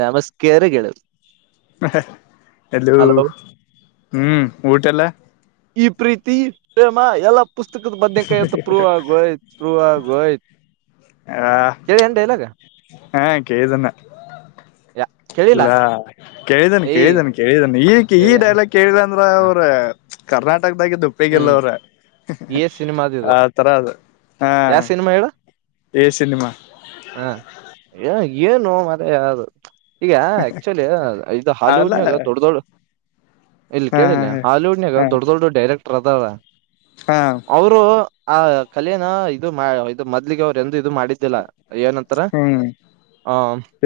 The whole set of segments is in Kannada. ನಮಸ್ಕಾರ ಗೆಳತಿ ಎಲ್ಲ ಹಲೋ ಹ್ಮ್ ಊಟಲ್ಲ ಈ ಪ್ರೀತಿ ಪ್ರೇಮ ಎಲ್ಲ ಪುಸ್ತಕದ ಬದನ ಕೈತ್ತು ಪ್ರೂವ ಆಗೋಯ್ತು ಪ್ರೂವ್ ಆಗೋಯ್ತ ಆ ಕೇಳಿ ಡೈಲಾಗ್ ಹಾ ಕೇಳ್ದನ್ನ ಕೇಳಿಲ್ಲ ಇಲ್ಲಾ ಕೇಳಿದಾನ ಏಯ್ ಕೇಳಿದಾನ ಕೇಳಿದನ್ ಈ ಈ ಕೇಳಿಯ ಡೈಲಾಗ್ ಕೇಳಿಲ್ಲ ಅಂದ್ರ ಹ ಅವ್ರ ಕರ್ನಾಟ ದಾಗ ಹ್ಮ್ ಉಪ್ಪಿಗೆಲ್ಲವ್ರ ಏ ಸಿನಿಮಾದಿದ ಆ ತರ ಅದು ಹಾ ಯಾವ ಏ ಸಿನಿಮಾ ಹಾ ಏನು ಮತ್ತೆ ಯಾವದು ಈಗ ಆಕ್ಚುಲಿ ಇದು ಅಲ್ಲ ಹಾಲಿವುಡ್ನಾಗ ದೊಡ್ಡ ದೊಡ್ಡ ಇಲ್ಲಿ ಹಾ ಹಾ ಕೇಳಿಲ್ಲ ಹಾಲಿವುಡ್ನಾಗ ಹಾ ದೊಡ್ಡ ದೊಡ್ಡ ಡೈರೆಕ್ಟ್ ಪ್ರದಳ ಹಾ ಅವರು ಆ ಕಲಿಯಾಣ ಇದು ಇದು ಮದ್ಲಿಗೆ ಅವ್ರು ಎಂದ ಇದು ಮಾಡಿದ್ದಿಲ್ಲ ಏನಂತಾರ ಹ್ಮ್ ಹ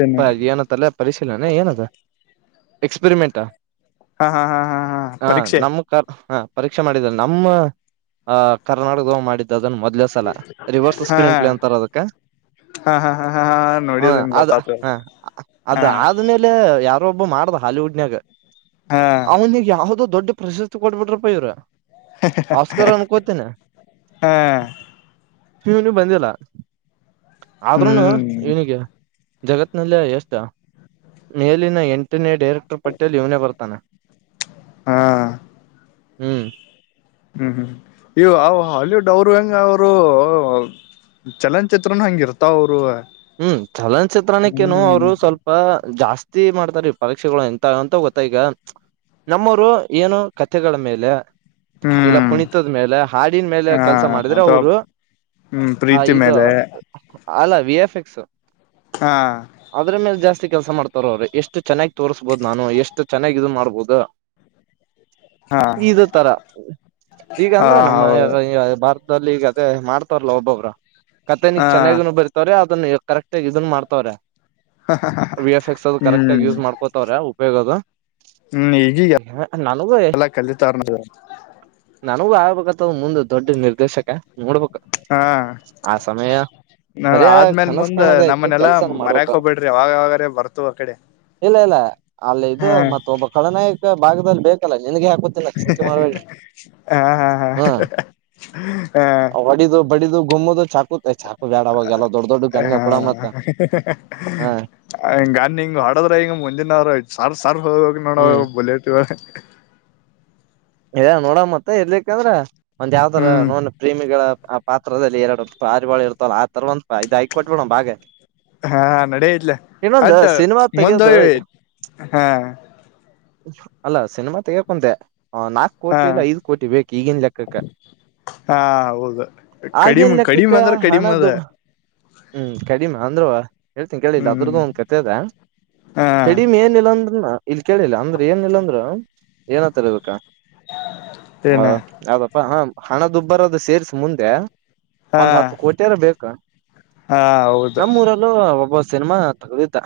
ಏನು ಏನಂತಲ್ಲ ಪರಿಶೀಲನೆ ಏನದ ಎಕ್ಸ್ಪರಿಮೆಂಟ್ ಹಾ ಹಾ ಹಾ ಹಾ ಹಾ ಪರೀಕ್ಷೆ ಕರ್ ಹ ಪರೀಕ್ಷೆ ಮಾಡಿದಿದ್ದಾರೆ ನಮ್ಮ ಅ ಕರ್ನಾಟಕದ ಮಾಡಿದ ಇ ಅದನ್ ಮೊದ್ ಸಲ ರಿವರ್ಸ್ ಹಾ ಸ್ಕ್ರೀನ್ ಪ್ಲೇ ಹಾ ಅಂತಾರ ಅದಕ್ಕೆ ಹಾ ಹಾ ಹಾ ಹ ನೋಡಿದಂಗ ಅದ ಗೊತ್ತಾತ ಹ ಅದ ಹಾ ಆದ್ಮೇಲೆ ಯಾರ ಒಬ್ಬ ಮಾಡ್ದ ಹಾಲಿವುಡ್ನಾಗ ಹಾ ಅವ ಯದು ದೊಡ್ಡ ಪ್ರಶಸ್ತಿ ಕೊಡ್ಬಿಟ್ರಪ್ಪ ಇವರು ಅವಸ್ಕರ ಅನ್ಕೋತೇನೆ ಹಾ ನೀ ನೀ ಬಂದಿಲ್ಲ ಆದ್ರೂನು ಹ್ಮ್ ಇವನಿಗೆ ಜಗತ್ನಲ್ಲಿ ಎಷ್ಟ ಮೇಲಿನ ಎಂಟು ನೆಟ್ ಡೈರೆಕ್ಟರ್ ಪಟ್ಟಟೇಲ್ ಇವನ ಬತಾನ ಹಾ ಹ್ಮ್ ಹ್ಮ್ ಹ್ಮ್ ಇವು ಅವ ಹಾಲಿವುಡ್ ಅವರು ಹೆಂಗ ಅವರು ಚಲನಚಿತ್ರನ್ ಹೆಂಗ ಇರ್ತಾವ ಅವ್ರು ಹ್ಮ್ ಚಲನಚಿತ್ರಕ್ಕೇನು ಅವ್ರು ಸ್ವಲ್ಪ ಜಾಸ್ತಿ ವತಿ ಮಾಡ್ತಾರೆ ಈ ಪರೀಕ್ಷೆಗಳು ಎಂತ ಅಂತ ಗೊತ್ತ ಈಗ [inaudible] ನಮ್ಮವರು ಏನು ಕಥೆಗಳ ಮೇಲೆ ಇಲ್ಲ ಹ್ಮ್ ಕುಣಿತದ ಮೇಲೆ ಹಾಡಿನ ಮೇಲೆ ಹ ಕೆಲ್ಸ ಮಾಡಿದ್ರೆ ಅಥವಾ ಅವರು ಹ್ಮ್ ಆ ಪ್ರೀತಿ ಇದು ಮೇಲೆ ಅಲ ವಿ ಎಫ್ಕ್ ಶ ಷ ಹಾ ಅದ್ರ ಮೇಲೆ ಜಾಸ್ತಿ ಕೆಲಸ ಮಾಡ್ತಾರ ಅವರು ಎಷ್ಟು ಚೆನ್ನಾಗಿ ತೋರಿಸ್ಬಹುದು ನಾನು ಎಷ್ಟ ಚನ್ನಾಗಿ ಇದನ್ನ ಮಾಡಬಹದು ಉದಾ ಹಾ ಇ ತರ ಈಗ ಹ ಅಂದ್ರೆ [inaudible] ನಮ್ಮ ಹೌ ಭತ ಲ್ಲಿ ಈಗ ಅದೇ ಮಾಡ್ತಾರಲ್ಲಾ ಒಬ್ಬೊಬ್ಬ್ರ ಕತೆ ನೀಗ್ ಹಾ ಚೆನ್ನಾಗಿ ಬರ್ತವ್ರೆ ಅದನ್ನ ಕರೆಕ್ಟ್ ಆಗ ಇದನ್ ಮಾಡ್ತಾವ್ರೆ ವಿ ಎಫ್ ಎಕ್ಸ್ ಅ ಕರೆಕ್ಟ್ ಹ್ಮ್ ಆಗ ಯೂಸ್ ಮಾಡ್ಕೋತವ್ರ ಉಪಯೋಗ ಅದು ಹ್ಮ್ ಈಗಗ ಎಲ್ಲ ಕಲಿತಾರನದ ನನಗೂ ಆಗ್ಬೇಕಂತದ ಮುಂದ ದೊಡ್ಡ ನಿರ್ದೇಶಕ ನೋಡ್ಬೇಕ ಹಾ ಆ ಸಮಯ ನೋ ಬರಯ ಆದ್ಮೇಲ್ ಕನಸ್ ಮುಂದ್ ಕಾಣೋದ ಆಯ್ತು ನಮ್ಮನೆಲ್ಲಾ ಕೆಲ್ಸನ್ ಮಾಡ್ಬೇಕ ಮರ್ಯಕ್ ಹೋಗ್ಬ ಬಿಡ್ರಿ ವಾಗವಾಗ್ರ ಬರ್ತು ಹೊ ಕಡೆ ಇಲ್ಲಲ್ಲ ಅಲ್ಲ ಇದು ಹಾ ಮತ್ತ ಒಬ್ಬ ಳನಾಯಕ ಭಾಗದಲ್ಲಿ ಬೇಕಲ್ಲ ನನ್ಗೆ ಹಾಕೊತ್ತಿಲ್ಲ ಸಂಚ ಮಾಡ ಹಾ ಹಾ ಒಡಿದು ಬಡಿದು ಗೊಮ್ಮದ ಚಾ ಕ ಚಾಕ ಬ್ಯಾಡ ಅವಾಗಲ್ಲ ದಡ್ ದಡ್ಡ ಗನ್ ಹಂಗನ್ ಹಿಂಗ ಹೊಡದ್ರ ಹಿಂಗ ಮುಜಿನ್ರ ಸಾರ್ ಸರ್ ಹೋಗ ಹ ನೋಡ ಹ್ಮ್ ಬುಲೆಟ್ ಇ ನೋಡ ಮತ್ತ ಇರ್ಲಿಕ್ಕ ಅಂದ್ರ ಒಂದ್ ಯಾವ್ದರ ಹ್ಮ್ ನೋನ್ ಪ್ರೇಮಿಗಳ ಪಾತ್ರದಲ್ಲಿ ಎರಡು ಪಾರಿವಾಳ ಇರ್ತವಲ್ಲ ಆ ತರವಂತ ಇದದು ಐಕ ಕೊಟ್ಬಿಡ್ ಬಾಗೆ ಹಾ ನಡ ಇಟ್ಲ ಅಟ್ಟ ಸಿನಿಮಾ ತೆಗಿಯೋದು ಮುಂದೋಗವಿ ಹಾ ಅಲ್ಲಾ ಸಿನಿಮಾ ತೆಗಕಂತೆ ಹ ನಾಕ್ ಹಾ ಕೋಟಿ ಇಲ್ಲ ಐದ್ ಕೋಟಿ ಬೇಕು ಈಗನ್ ಲೆಕ್ಕಕ್ಕ ಹಾ ಹೌದು ಆಗೇನ್ ಕಡಿಮೆ ಕಡಿಮೆ ಲೆಕ್ಕಕ್ಕ ಅಂದ್ರೆ ಕಡಿಮೆ ಅದ ಹಣದು ಹ್ಮ್ ಕಡಿಮೆ ಅಂದ್ವ ಹೇಳ್ತೀನಿ ಕೇಳಿಲ್ಲ ಹ್ಮ್ ಅದ್ರದ್ದು ಒಂದ್ ಕತೆ ಅದೆ ಹಾ ಕಡಿಮೆ ಏನ್ ಇಲ್ಲಾ ಅಂದ್ರನ ಇಲ್ ಕೇಳಿಲ್ಲ ಅಂದ್ರೆ ಏನ್ಲ್ಲ ಅಂದ್ರರು ಏನತರ ಇಬೇಕಾ ಹ ಏನ ಯಪ್ಪ ಹ ಹಣದುಬ್ಬರೋದು ಸೇರ್ರಿಸ ಮುಂದೆ ಹಾ ಒಂದ್ ಹತ್ತು ಕೋಟಿಯಾರ ಬೇಕಾ ಹಾ ಹೌದು ನಮ್ಮೂರಲ್ಲೂ ಒಬ್ಬ ಸಿನಿಮಾ ತಗದಿದ್ದ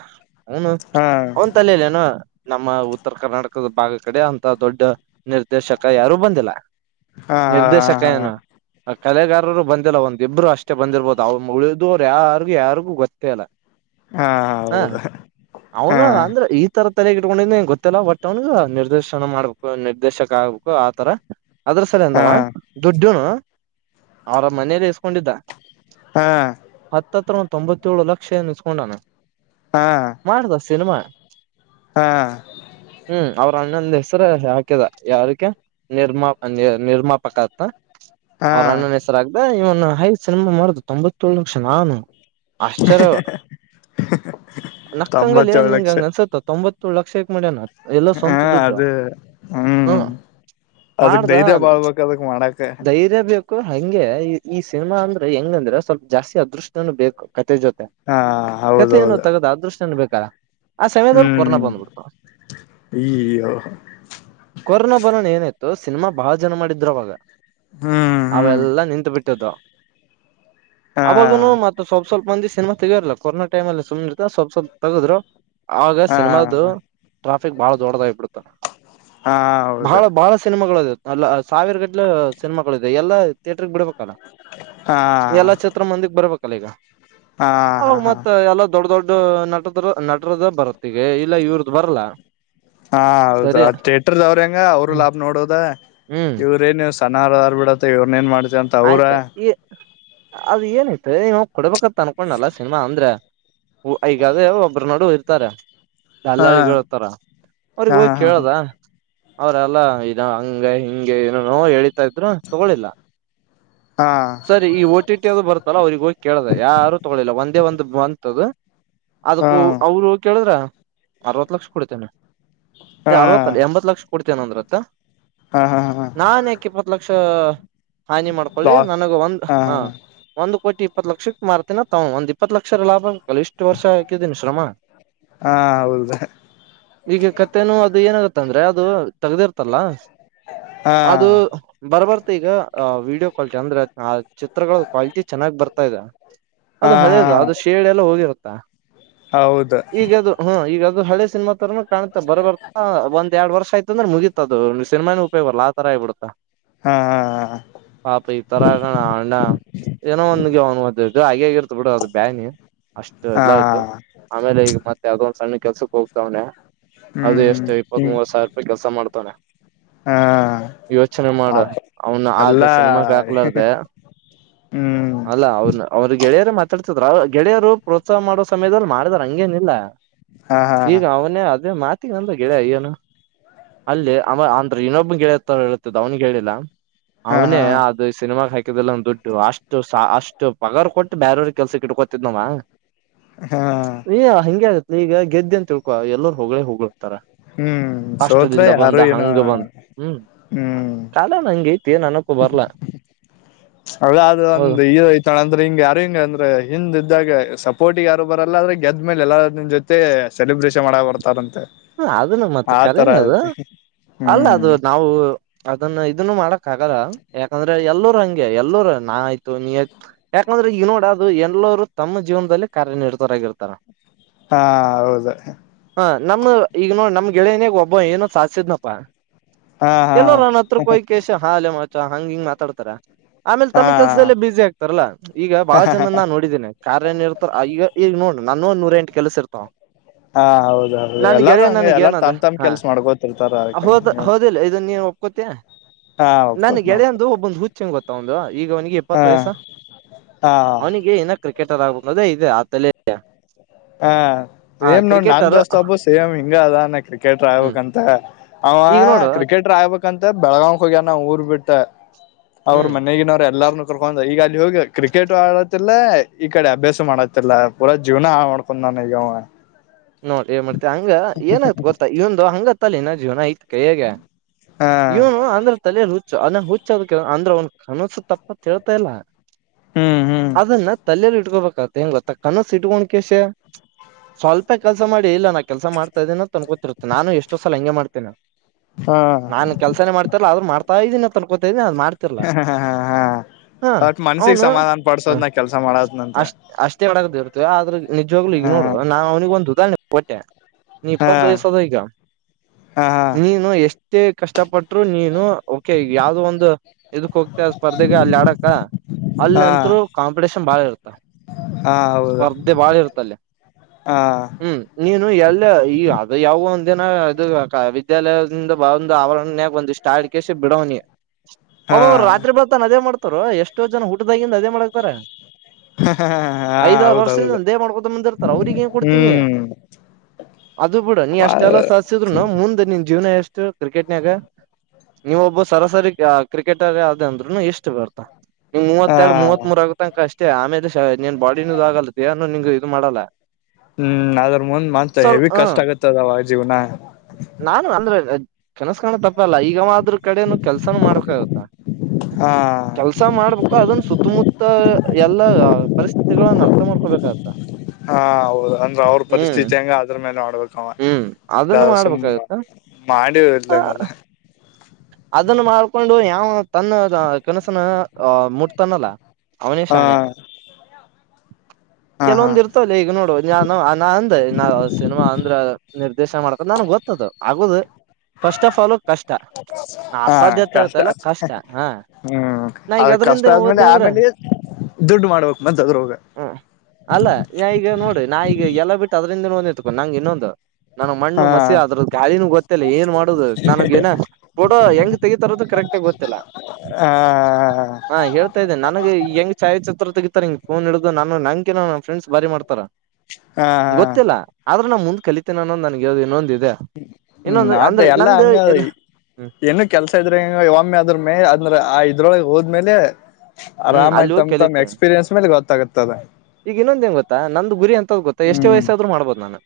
ಹನು ಹಾ ಅವಂತಲ್ಲ ಇಲ್ಲನು ನಮ್ಮ ಉತ್ತರ ಕರ್ನಾಟಕದ ಭಾಗ ಕಡೆ ಅಂತ ದೊಡ್ಡ ನಿರ್ದೇಶಕ ಯಾರು ಬಂದಿಲ್ಲ ಹಾ ಹಾ ನಿರ್ದೇಶಕ ಹಾ ಹಾ ಏನು ಕಲೆಗಾರರು ಬಂದಿಲ್ಲ ಒಂದ್ ಇಬ್ರು ಅಷ್ಟೇ ಬಂದಿರಬೋದು ಅವಳಿದ ರು ಯಾರ್ಗು ಯಾರಿಗೂ ಗೊತ್ತೇ ಇಲ್ಲ ಹಾ ಹಾ ಹೌದು ಹಾ ಅವನು ಅಂದ್ರೆ ಈ ತರದ ಇಟ್ಕೊಂಡಿದಂಗ ಗೊತ್ತಿಲ್ಲ ಬಟ್ ಅವನ್ಗ ನಿರ್ದೇಶನ ಮಾಡ್ಬೇಕು ನಿರ್ದೇಶಕ ಆಗ್ಬೇಕು ಆತರ ಅದ್ರ ಸಲ ಹಾ ಎಂದಾವ ದುಡ್ಡನು ಅವ್ರ ಮನೇಲಿ ಎಸ್ಕೊಂಡಿದ್ದ ಹಾ ಹತ್ತತ್ರ ಒ ತೊಂಬತ್ತೇಳು ಲಕ್ಷ ಇಸಸ್ಕೊಂಡಾನೆ ಹಾ ಮಾಡ್ದ ಸಿನಿಮಾ [inaudible] ಹಾ ಪ್ರಣೊಂದು ಹೆಸ್ರ ಹಾಕದ ಯಾರಕ್ಕೆ ನಿರ್ಮಾ ನಿ ನಿರ್ಮಾಪಕ ಆತ ಹಾ ಅವ್ರ ಅಣ್ಣನ್ ಹೆಸರ ಆಗ್ ಹೈದು ಸಿನಿಮಾ ಮಾಡಾರದು ತೊಂಬ ತೊಳ ನಿಮಿಷನ ನಾನ ಆಶ್ಚರ್ಯ ನಕ್ಕಂಗಲ್ಲಿ ಏ ತೊಂಬತ್ತೇಳು ನಿನ್ ಲಕ್ಷ ಹಂಗ ಅನ್ಸುತ್ತ ತೊಂಬತ್ ಲಕ್ಷ್ಯಕ್ ಮೆ ನ ಹಾ ಅದೇ ಹ್ಮ್ ಹ್ಮ ಅದಕ್ ಮಾಡ್ದ ಧೈರ್ಯ ಬಾಳ್ಬೇಕ ಅದಕ್ ಮಾಡಕ ಧೈರ್ಯ ಬೇಕು ಹಂಗೆ ಈ ಸಿನಿಮಾ ಅಂದ್ರೆ ಹೆಂಗ ಅಂದ್ರೆ ಸ್ವಲ್ಪ ಜಾಸ್ತಿ ಅದೃಷ್ಟನು ಬೇಕು ಕತೆೆ ಜೊತೆ ಹಾ ಕತೆ ಏನು ಹೌದೌದು ತಗದ ಅದೃಷ್ಟ ಏನು ಬೇಕು ತಾ ಆ ಸಮಯದಲ್ಲಿ ಕೊರೋನಾ ಹ್ಮ್ ಬಂದ್ಬಿಡ್ತಾವ ಈಯ್ಯೋ ಕೊರೋನಾ ಬಂದೋಣ ಏನತ ಸಿನಿಮಾ ಬಹಳ ಜನ ಮಾಡಿದ್ರು ಅವಾಗ ಹ್ಮ್ ಹ್ಮ್ ಅವೆಲ್ಲಾ ನಿಂತ ಬಿಟ್ಟ ಟ್ಟದ ಹಾ ಅವಾಗನು ಮತ್ತ ಸ್ವಲ್ಪ ಸ್ವಲ್ಪ ಮಂದಿ ಸಿನಿಮಾ ತಗಿಯರಲ್ಲ ಕೊರನಾ ಟೈಮ್ ಅ ಸು್ನೆ ಸ್ವಪ ಸ್ವಲ್ ತಗ್ರು ಆವಾಗ ಹಾ ಸಿನಿಮಾದು ಟ್ರಾಪ್ ಇಫಕ್ ಬಾಳ ದೊಡದಾಗ್ಬ ಬಿಡುತ್ತಾ ಹಾ ಬಹಳ ಹೌದು ಬಹಳ ಸಿನಿಮಾಗಳ ಅದ ಅಲ್ಲ ಸಾವಿರ ಗಟ್ಟಲ ಸಿನಿಮಾಗಳ ಇದೆ ಎಲ್ಲಾ ಥಿಯೇಟ್ರಗೆ ಬಿಡ್ಬೇಕಲ್ಲ ಹಾ ಎಲ್ಲಾ ಚಿತ್ರ ಮಂದಿಗ್ ಬರ್ಬೇಕು [unintelligible] ಹಾ ಹ ಹಾ ಹಾ ಮತ್ತ ಎಲ್ಲಾ ದೊಡ್ಡ ದೊಡ್ಡ ನಟ ನಟರದ ಬರುತ್ತೆ ಹಾ ಹೌದ ಸರಿ ಥಿಯೇಟರ್ದವ್ರ ಹೆಂಗ ಅವರು ಲಾಭ ನೋಡೋದ ಹ್ಮ್ ಇವ್ರೇನ್ಸ ಸನಾರ ಅದಾರ ಬಿಡ ಅತ ಇವೆರ್ನೆನ್ ಮಾಡತಿ ಆಯ್ತ ಈ ಅದ ಏನೈತೆ ನವು ಕೊಡ್ಬೇಕ ತನ್ಕೊಂಡಲ್ಲ ಸಿನಿಮಾ ಅಂದ್ರೆ ಹ ಈಗಾದ ಒಬ್ಬ್ರ ನಡು ಇ ಇತಾರೆ ಹಾ ದಲ್ಲಾಳಿಗಳ ಇರ್ತಾರ್ ಅವ್ರಗ್ ಹಾ ಹೋಗಿ ಹಾ ಕೇಳದ ಅವ್ರಲ್ಲ ಇದ ಹಂಗ ಹಿಂಗೆ ಏನೇನೋ ಎಳಿತಾ ಇದ್ರು ತಗೊಳಿಲ್ಲ ಹಾ ಸರಿ ಈ ಒಟಿ ಟಿ ಅದು ಬರ್ತಲ್ಲ ಅವ್ರಗ ಹೋಗಿ ಕೇಳಿದ್ರ ಯಾರು ತಗೊಳಿಲ್ಲ ಒಂದೇ ಒಂದ್ ಅಂತ್ದ ಹಾ ಅದಕ್ಕೂ ಅವರು ಕೇಳಿದ್ರ ಅರವತ್ತು ಲಕ್ಷ ಕೊಡಿತೇನೆ ಹಾ ಅರವತ್ತಲ್ಲ ಎಂಬತ್ ಲಕ್ಷ ಕೊಡ್ತೇನ ಅಂದ್ರತ್ತ ಹಾ ಹಾ ಹಾ ನಾನೇಕ ಇಪ್ಪತ್ತಲಕ್ಷ [unintelligible] ಹಾನಿ ಮಾಡ್ಕೊಳ್ಳಿ ಲಾಸ್ ನನಗ ಒಂದು ಹಾ ಒಂದು ಕೋಟಿ ಇಪ್ಪತ್ತು ಲಕ್ಷಕ್ ಮಾರ್ತೀನ ತಾವ ಒಂದ ಇಪ್ಪತ್ತು ಲಕ್ಷ ಲಾಭ ಅಲ್ಲಿ ಇಷ್ಟು ವರ್ಷ ಹಾಕಿದೀನಿ ಶ್ರಮ ಹಾ ಹೌದು ಈಗ ಕಥೆನೂ ಅದು ಏನಾಗತ್ತ ಅಂದ್ರೆ ಅದು ತಗದಿರ್ತಲ್ಲ ಹಾ ಅದು ಬರ್ಬರ್ ಈಗ ವಿಡಿಯೋ ಕಾಲ್ ಚಂದ್ರ [inaudible] ಚಿತ್ರಗಳ ಕ್ವಾಲಿಟಿ ಚೆನ್ನ್ ಬರ್ತಾ ಇದೆ ಅದು ಹಾ ಹಾ ಹಳೇದು ಅದು ಶೇಡ್ ಎಲ್ಲ ಹೋಗಿರುತ್ತೆ ಹಾ ಹೌದು [inaudible] ಈಗ ಅದು ಹಾ ಈಗ ಹಳೆ ಸಿನಮಾ ತರ ಕಾಣ್ಾ ಬರ- ಬರ್ಾಂದ ಎರಡ್ ವರ್ಷ ಆಯ್ತು ಅಂದೆ ಮುಗಿತತದು ಸಿನಮಾನ ಉಪೋಗ ಅಲ್ಲ ಆ ತರ ಆಗ್ ಬಿಿಡಾ ಹಾ -ಹಾ- ಹಾ [inaudible] ಣ ಅ್ಣ ಏನೋ ಒಂದ [inaudible] ಗೆನ್ು ಹಾಗೆಗ ಬಿಡು ಬ್ಯಾನಿ ಅಷ್ಟು ಎಲ್ಲ ಆಯ್ತು ಹಾ ಆಮೇಲೆ ಈಗ ಮತ್ತೆ ಅೌಟ್ ಸಣ್ಣ ಕೆಲ್ಸಕ್ ಹೋಗ್ತಾವ್ನ ಹ್ಮ್- ಹ್ಮ್- ಹ್ಮ ಕೆಲ್ಸ ಮಾಡ್ತವ್ನೆ ಯೋಚನೆ [inaudible] ಮಾಡ ಹಾ ಅವ್ನು [inaudible] ಆದ ಎಲ್ಲಾ [inaudible] ಹ್ಮ್ ಅಲ್ಲ ಅವ ಅವ್ರ ಗೆಳೆಯರ ಮಾತಾಡ್ತಿದ ಗೆಳೆಯರು ಪ್ರೋತ್ಸಾಹ ಮಾಡೋ ಸಮಯದಲ್ಲಿ ಮಾಡ ಹಂಗೇನಿಲ್ಲಾ ಹಾ ಹಾ ಈಗ ಅವನೇ ಅದೇ ಮಾತ್ ಂದ ಗೆಳೆಯ ಅಯ್ಯನು ಅಲ್ಲಿ ಅ ಅಂದ್ರ ಇನ್ನೊಬ್ಬ ಗೆಳೆಯತ್ರ ಇತಿದ್ದ ಅವನುಿಗೆ ಹೇಳಿಲ್ಲ ಹಾ ಅವನೇ ಹಾ ಅ ಸಿನಮಾಗ ಹಾಕಿದೆಲ್ಲ ಒಂದು ದುಡ್ಡು ಅಷ್ಟು ಅಷ್ಟು ಪಗಾರ್ ಕೊಟ್ಟು ಬೇರವ್ರ ಕೆಲ್ಸ ಇಟ್ಕೋತಿದ್ ನವ ಹಾ ಅಯ್ಯ ಹೆಿಗೆ ಆಗುತ್ತೆ ಈಗ ಗೆದ್ದ ಅಂತ ತಿಳ್ಕ ಎಲ್ಲರರು ಹಗಳ ಹೋಗ ರ ಹ್ಮ್ ಸೋತ್ರ ಕಷ್ಟದಿಂದ ಬಂದ ಯಾರು ಏನೋ ಹಂಗ ಬಂದ್ [inaudible] ಹ್ಮ್ ಹ್ಮ್ ಕಾಲನ ಹಂಗ ೈತಿ ಏನ್ ಅನಪ ಬರ್ಲ್ಲ ಅದ ಅದು ಒಂದು ಇಯ್ತಳೆ ಅಂದ್ರೆ ಹಿಂಗಗೆ ಯಾರ ಹಿಂಗ ಅಂದ್ರೆ ಹಿಂದ ದ್ದಾಗ ಸಪೋರ್ಟಿ್ ಯಾರು ಬರಲ್ಲ ಆದ್ರೆ ಗೆದ್ದ್ಮೇಲೆ ಎಲ್ಲಾರನ್ ಜೊತೆ ಸೆಲೆಬ್ರೇಷನ್ ಮಾಡ ಬರ್ತಾರಂತೆ ಹ ಅದನ್ನು ಮತ್ತ ಆತರ ಕರನೇ ಅದು ಐತಿ ಅಲ್ಲ ಹ್ಮ್ ಅದು ನಾವು ಅದನ್ನ ಇದನ್ನು ಮಾಡಕ್ ಆಗಲ್ಲ ಯಾಕಂದ್ರೆ ಎಲ್ಲರು ಹಂಗೆ ಎಲ್ಲರು ನಾ ಆಯ್ತು ನೀ ಯಾಕಂದ್ರೆ ಈ ನೋಡ ಅದು ಎಲ್ಲರು ತಮ್ಮ ಜೀವನದಲ್ಲಿ ಕಾರ್ಯನಿರ್ತರಾಗಿರ್ತಾರ ಹಾ ಹೌದ ನಮ್ಮ ಈಗ ನೋಡ್ ನಮ್ ಗೆಳೇನಾಗ ಒಬ್ಬ ಏನ ಸಾಸ್ಿದ್ನಪ್ಪಾ ಹಾ ಹಾ ಎಲ್ಲೋ ನನ್ನ ಹತ್ರ ಕೋಯ್ ಕೆಸ ಹಾಲ್ಲ ಮ [inaudible] ಹಂಗ ಹಿಂಗ ಮಾತಾಡ್ತ ತರ ಆಮೇಲೆ ಹಾ ತಮ್ಮ ಕೆಲ್ಸದಲ್ಲೇ ಬಿಸಿ ಆಗ್ತಾರಲ್ಲಾ ಈಗ ಬಾಳ ಜನನ್ನ ನೋಡಿದ್ದೇನೆ ಕಾರ್ಯ ನಿರತ್ರ ಈಗ ಈಗ ನೋಡ್ ನಾನ್ಗು ನೂರೆಂಟು ಕೆಲಸ ಇರ್ತವ ಹಾ ಹೌದ ಹೌದು ನನ್ಗ್ ಎಲ್ಲಾರು ಗೆಳೆಯ ಹಂಗ ನನಗೆ ಎಲ್ಲಾರು ಏನದ ತಮ್ ತಮ್ ಹಾ ಕೆಲ್ಸ ಮಾಡ್ಕೋತಿರ್ತಾರ ಹೌದ ಕಂಟಿನ್ಯೂ ಹೌದಿಲ್ಲ ಇದನ್ನ ನೀನ್ ಒಪ್ಕೋತಿಯಾ ಹಾ ನನ್ ಒಪ್ಕೋತ್ ನ ಗೆಳೆಯಂದು ಒಬ್ಬೊಂದು ಹುಚ್ಚಂಗ ಗೊತ್ತ ಹತ್ತೌಂದ್ ಈಗ ಅವನಿಗೆ ಹಾ ಇಪ್ಪತ್ತು ವಯಸ್ಸ ಹಾ ಅವನಿಗೆ ಏನ ಕ್ ಕೆಟ್ಟರ್ ಆಗಬುದು ಅದೇ ಇದೆ ಆತಲೆ ಹಾ ಏನ್ ನೋಡ್ ನನ್ ದೋಸ್ತ ಅಬ್ಬೋ ಸೇಮಿ ಹಿಂಗ ಅದಾನೆ ಕ್ರಿಕೆಟ್ರ್ ಹ್ಮ್ ಆಗ್ಬೇಕಂತ ಅವಾ ಈಗ ನೋಡು ಕ್ರಿಕೆಟ್ರ್ ಆಗ್ಬೇಕಂತ ಬೆಳಗಾವ್ಕ್ ಹೋಗ್ಯಾನ ಊರ್ಬಿಟ್ಟ ಅವ್ರ ಹ್ಮ್ ಮನೆಗಿನವ್ರ ಎಲ್ಲಾರ್ನು ಕರ್ಕೊಂಡ ಈಗ ಅಲ್ಲಿ ಹೋಗಿ ಕ್ರಿಕೆಟ್ ಆಡತಿಲ್ಲ ಈ ಕಡೆ ಅಭ್ಯಾಸ ಮಾಡಖತಿಲ್ಲ ಪುರಾ ಜೀವನ ಮಾಡ್ಕೊಂಡ ಹೊ ನ ಗಾವ ನೋಡ್ ಹೇಳ್ ಮಾಡ್ತತಿವಿ ಹಂಗ ಏನಾಗ್ತು ಗೊತ್ತಾ ಇ ಒಂದು ಹಂಗತ್ತಿನ ಜೀವನ ಐತ್ ಕಗೆ ಹಾ ಇವನು ಆಂಧ್ರ ತಲೆ ಹುಚ್ಚು ಅದನ್ನ ಹುಚ್ಚದಕ್ಕೆ ಅಂದ್ರೆ ಅವನ್ ಕನಸು ತಪ್ಪ ತಿಳಿತಾ ಇಲ್ಲ ಹ್ಮ್ ಹ್ಮ್ ಅದನ್ನ ತಲೆಲ್ಲಿ ಇಟ್ಕೋಬೇಕ ಹೆಂಗ ಗೊತ್ತ ಕನ ಇಟ್ಕೊಂಡಕಷ ಸ್ವಲ್ಪ ಕೆಸ ಮಾಡ ಇಲ್ಲಾ ಕೆಲಸ ಮಾಡ್ತಾ ಇದೀನ ತಂದ ಗೊಿತ್ತ ನಾನು ಎಷ್ಟೋ ಸಲ ಹಂಗೆ ಮಾಡ್ತೇನೆ ಹಾ ನಾನ್ ಕೆಲ್ಸನೇ ಮಾಡ್ತಾರಲ್ಲ ಆದ್ರರು ಮಾಡ್ತಾ ಇದೀನಿ ತಕೊತದು ಹ ಹಾ ಬಟ್ ಮನ್ಸಿಿಗೆ ಅವನು ಸಮಾಧಾನ ಹ ಪಡ್ಸೋದ್ನ ಕೆಲ್ಸ ಮಾಡೋದ್ನಂತೆ ಅಷ್ಟ್ ಅಷ್ಟೇ ಮಾಡಕದ ಆದ್ರ ನಿಜವಾಗ್ಲು ಈಗ ನೋಡುವ ನವವಿಂಗೊಂದು ದ ಟ್ಟೆ ನೀ ಹಾ ಇಪ್ಪತ್ತು ವಯಸ್ಸದ ಈಗ ಹಾ ನೀನು ಎಷ್ಟ ಮತ್ತೆ ಕಷ್ಟಪಟ್ಟರು ನೀನು ಓಕೆ ಈ ಯಾವ್ದೋ ಒಂದು ಇದಕ್ ಹೋಗ್ತ ಸ್ಪರ್ಧೆಗೆ ಅಲ್ಲಿ ಆಡಕ ಹಾ ಅಲ್ಲಿ ಹಾ ಅಂತರು ಕಾಂಪಿಟೇಷನ್ ಬಾಳ್ ಇರ್ತ ಹಾ ಹೌದು ಸ್ಪರ್ಧೆ ಬಾಳ ಇರ್ತ ಅಲ್ಲಿ ಹಾ ಹ್ಮ್ ನೀನು ಎಲ್ಲ ಈ ಅದು ಯಾವ ಒಂದು ಿನ ಇದು ವಿದ್ಯಾಲಯದಿಂದ ಬ ಒಂದು ಆವರಣ ಬಂದ ಇಷ್ಟ ಆಡಿಕ ಬಿಡವನಿ ಹಾ ಒಬ್ಬ ಅವರು ರಾತ್ರಿ ಬರ್ತಾನ ಅದೇ ಮಾಡ್ತ ಎಷ್ಟೋ ಜನ ಹುಟ್ಟ್ದ ಅವಾಗಿದ್ ಅದೇ ಮಾಡಕ್ತಾರೆ ಹಾ ಐದಾರು ಹೌದೌದು ವರ್ಷದಿಂದ ಇದೇ ಮಾಡ್ಕೊತ ಬಂದಿರ್ತಾರೆ ಅವ್ರಿಗೆನ್ ಕೊಡ್ತೀರ್. ನೀ ಹ್ಮ್ ಅದು ಬಿಡು ನೀ ಬಾಳ ಅಷ್ಟೆಲ್ಲ ಸಾಧಿದ್ರುನು ಮುಂದ್ ನಿನ್ ಜೀವನ ಎಷ್ಟ್. ಇದು ಕ್ರಿಕೆಟ್ನ್ಯಾಗ ನೀವು ಒಬ್ಬ ಸರಾಸರಿ ಕ್ರಿಕೆಟರ್ ಅಂದ್ರುನು ಇಷ್ಟು ಬರ್ತ ನೀ ಹ ಮೂವತ್ತೆರಡು ಮೂತ್ಮೂರ್ ಆಗತನಕಷ್ಟೆ. ಮತ್ತೆ ಆಮೇಲೆ ನೀನೆನು ಬಾಡಿನೂ ಆಗಲ್ಲತ್ತ ದೇಹನು ನೀ ಇದು ಮಾಡಲ್ಲ ಹೂ ಅದ್ರ್ ಮುಂದ್ ಮಂತ್ ಸ್ವಲ್ ಹೆವಿ ಹ ಕಷ್ಟ ಆಗತ್ತದವ ಜೀವನ. ಕನಸ್ಕಾಣ್ ತಪ್ಪ್ ಲ್ಲ ಈಗವಾ ಆದ್ರ್ಕಡೆನು ಕೆಲ್ಸಾನು ಮಾಡಕ್ ಆಗುತ್ತಾ. ಹಾ ಕೆಲ್ಸ ಮಾಡ್ಬೇಕು ಅದನ್ ಸುತ್ತಮುತ್ತ. ಯದ್ ಎಲ್ಲ ಪರಿಸ್ಥಿತಿಗಳು ನಾವ್ ಅರ್ಥಮಾಡ್ಕೋ ಬೇಕಗುತ್ತೆ. ಹೌದ್ ಅಂದ್ರ ಅವ್ರ ಪರಿಸ್ಥಿತಿ ಹೆಂಗ ಅದ್ರ್ ಮೇಲ್ ಮಾಡಬೇಕವ ಹ್ಮ್ ಇಲ್ಲ ಅದನ್ನು ಸುಮ್ ಮಾಡ್ಬೇಕಾಗತ್ತ ಮಾಡಿಲ್ದಂಗ ಅದೆ. ನಾವು ತನ್ನ ಕನಸನ್ನ ಮುಟ್ತಾನಲ್ಲ ಅವನೆ ಹಾ ಶಾಣ್ಯಾ. ಹಾ ಹಾ ಕೆಲವೊಂದ್ ಇರ್ತವಲ್ಲೇ ಈಗ್ ನೋಡ್. ಮದ್ವೆಯನು ಅಂದ್ ಸಿನಿಮಾ ಅಂದ್ರೆ ನಿರ್ದೇಶನ ಮಾಡ್ಕೊಂಡ್ ನನ್ಗ್ ಗೊತ್ತದು ಆಗದು ಫಸ್ಟ್ ಆಫ್ ಆಲ್ ಕಷ್ಟ. ನಾ ಹಾ ಅಸಾಧ್ಯತೆ ಕಷ್ಟ, ಹೇಳ್ತಲ್ಲ ಕಷ್ಟ ಹಾ ಹೂ ನಾ ಈಗ ಅದ್ ಕಷ್ಟ ಅದ್ರಿಂದ ಆದ್ಮೇಲೆ ಓದ್ನಿ ಅಂದ್ರ ಆಮೇಲೆ ದುಡ್ಡು ಮಾಡ್ಬಕ್ ಮತ್ತ್ ಅದ್ರೋಗ. ಹ್ಮ ಅಲ್ಲ ನಾ ಈಗ ನೋಡಿ ನಾ ಈಗ ಎಲ್ಲಾ ಬಿಟ್ಟು ಅದ್ರಿಂದ ನೋಂದಿತ್ತುಪ್ಪ ನಂಗ್ ಇನ್ನೊಂದು. ನಂಗ್ ಮಣ್ಣು ಹಾ ಮಸಿ ಆದ್ರದ್ದ ಗಾಲಿನು ಗೊತ್ತಿಲ್ಲ ಏನ್ ಮಾಡೋದು, ನಾನಗೆನೊ ಫೋಟೋ ಹೆಂಗ್ ತೆಗಿತರಂತ ಕರೆಕ್ಟಾಗಿ ಗೊತ್ತಿಲ್ಲ, ಹ ಹಾ ಹೇಳ್ತಾ ಇದ್ದೇನೆ ನಂಗೆ ಹೆಂಗ್ ಛಾಯಾಚಿತ್ರ ತೆಗಿತಾರ್. ಫೋನ್ ಹಿಡಿದು ನಾನು ನಂಗಿಂತ ನಾನ್ ಫ್ರೆಂಡ್ಸ್ ಬಾರಿ ಮಾಡ್ತಾರೆ. ಹಾ ಹಾ ನಾ ಮುಂದ್ ಕಲಿತೇನೆ ಅನೊದ್ ನನ್ಗ್ ಇನೊಂದು ಇದೆ. ಹೂ, ಇನ್ನೊಂದು ಆಟೆ ಅಂದ್ರೆ ಎಲ್ಲಾ ನಂದು ಹಂಗ, ಹ್ಮ್ ಏನು ಕೆಲ್ಸ ಇದ್ರೆಂಗ ಒಮ್ಮೆ ಅದ್ರ ಮೇ ಅಂದ್ರ ಆ ಇದ್ರೊಳಗೆ. ಹೋದ್ಮೇಲೆ ಹೂ ಆರಾಮಾಗಿ ಅಲ್ಲಿ ಹೋಗಿ ತಮ್ ತಮ್ ಕಲಿತೇವೆ, ಎಕ್ಸ್ಪೀರಿಯನ್ಸ್ ಮೇಲೆ ಗೊತ್ತಾಗುತ್ತದೆ ಈಗ ಇನ್ನೊಂದ್ ಏನ್ ಗೊತ್ತಾ, ನಂದು ಗುರಿ ಯಂತ ಗೊತ್ತಾ ಎಷ್ಟೇ ಹ್ಮ್ ವಯಸ್ಸಾದ್ರು ಮಾಡ್ಬೋದು ನಾನು.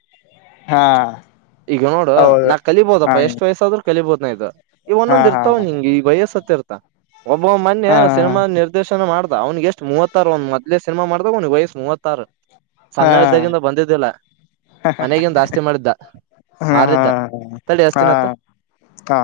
ಹಾ ಈಗ ನೋಡು ಹೌದು ನಾ ಕಲಿಬೋದಪ್ಪ ಹಾ ಎಷ್ಟ್ ವಯಸ್ಸಾದ್ರು ಕಲಿ. ಬೋದ್ನಯು ಇವ ಹಾ ಒಂದೊಂದ್ ಹಾ ಇರ್ತಾವ್ ನಿಂಗೆ ಈ ವಾಯಸ್ಸತ್ತ ಇರ್ತ. ಒಬ್ಬೊಬ್ ಮನ್ಯ ಹಾ ಸಿನಿಮಾ ನಿರ್. ಚಲೊ ಮಾಡ್ದ ಅವ್ಗೆ ಎಷ್ಟು ಮೂವತ್ತಾರು ಒಂದ್ ಮದ್ಲೆ ಸಿನಿಮ ಮಾಡ್ದ ಅವ್ನ್ಗೆ ವಯಸ್ ಮೂವತ್ತಾರು ಹಾ ಹಾ ಸಣ್ಣ ಇದ್ದಾಗಿಂದ ಬಂದಿದ್ದಿಲ್ಲ ಮನೆಗಿಂದ ಆಸ್ತಿ ಮಾಡಿದ್ದ ಹಾ ಮಾರಿದ್ದ ತಳ ಹಾ ಅಸ್ತಿನತ್ತ. ಹಾ ಹಾ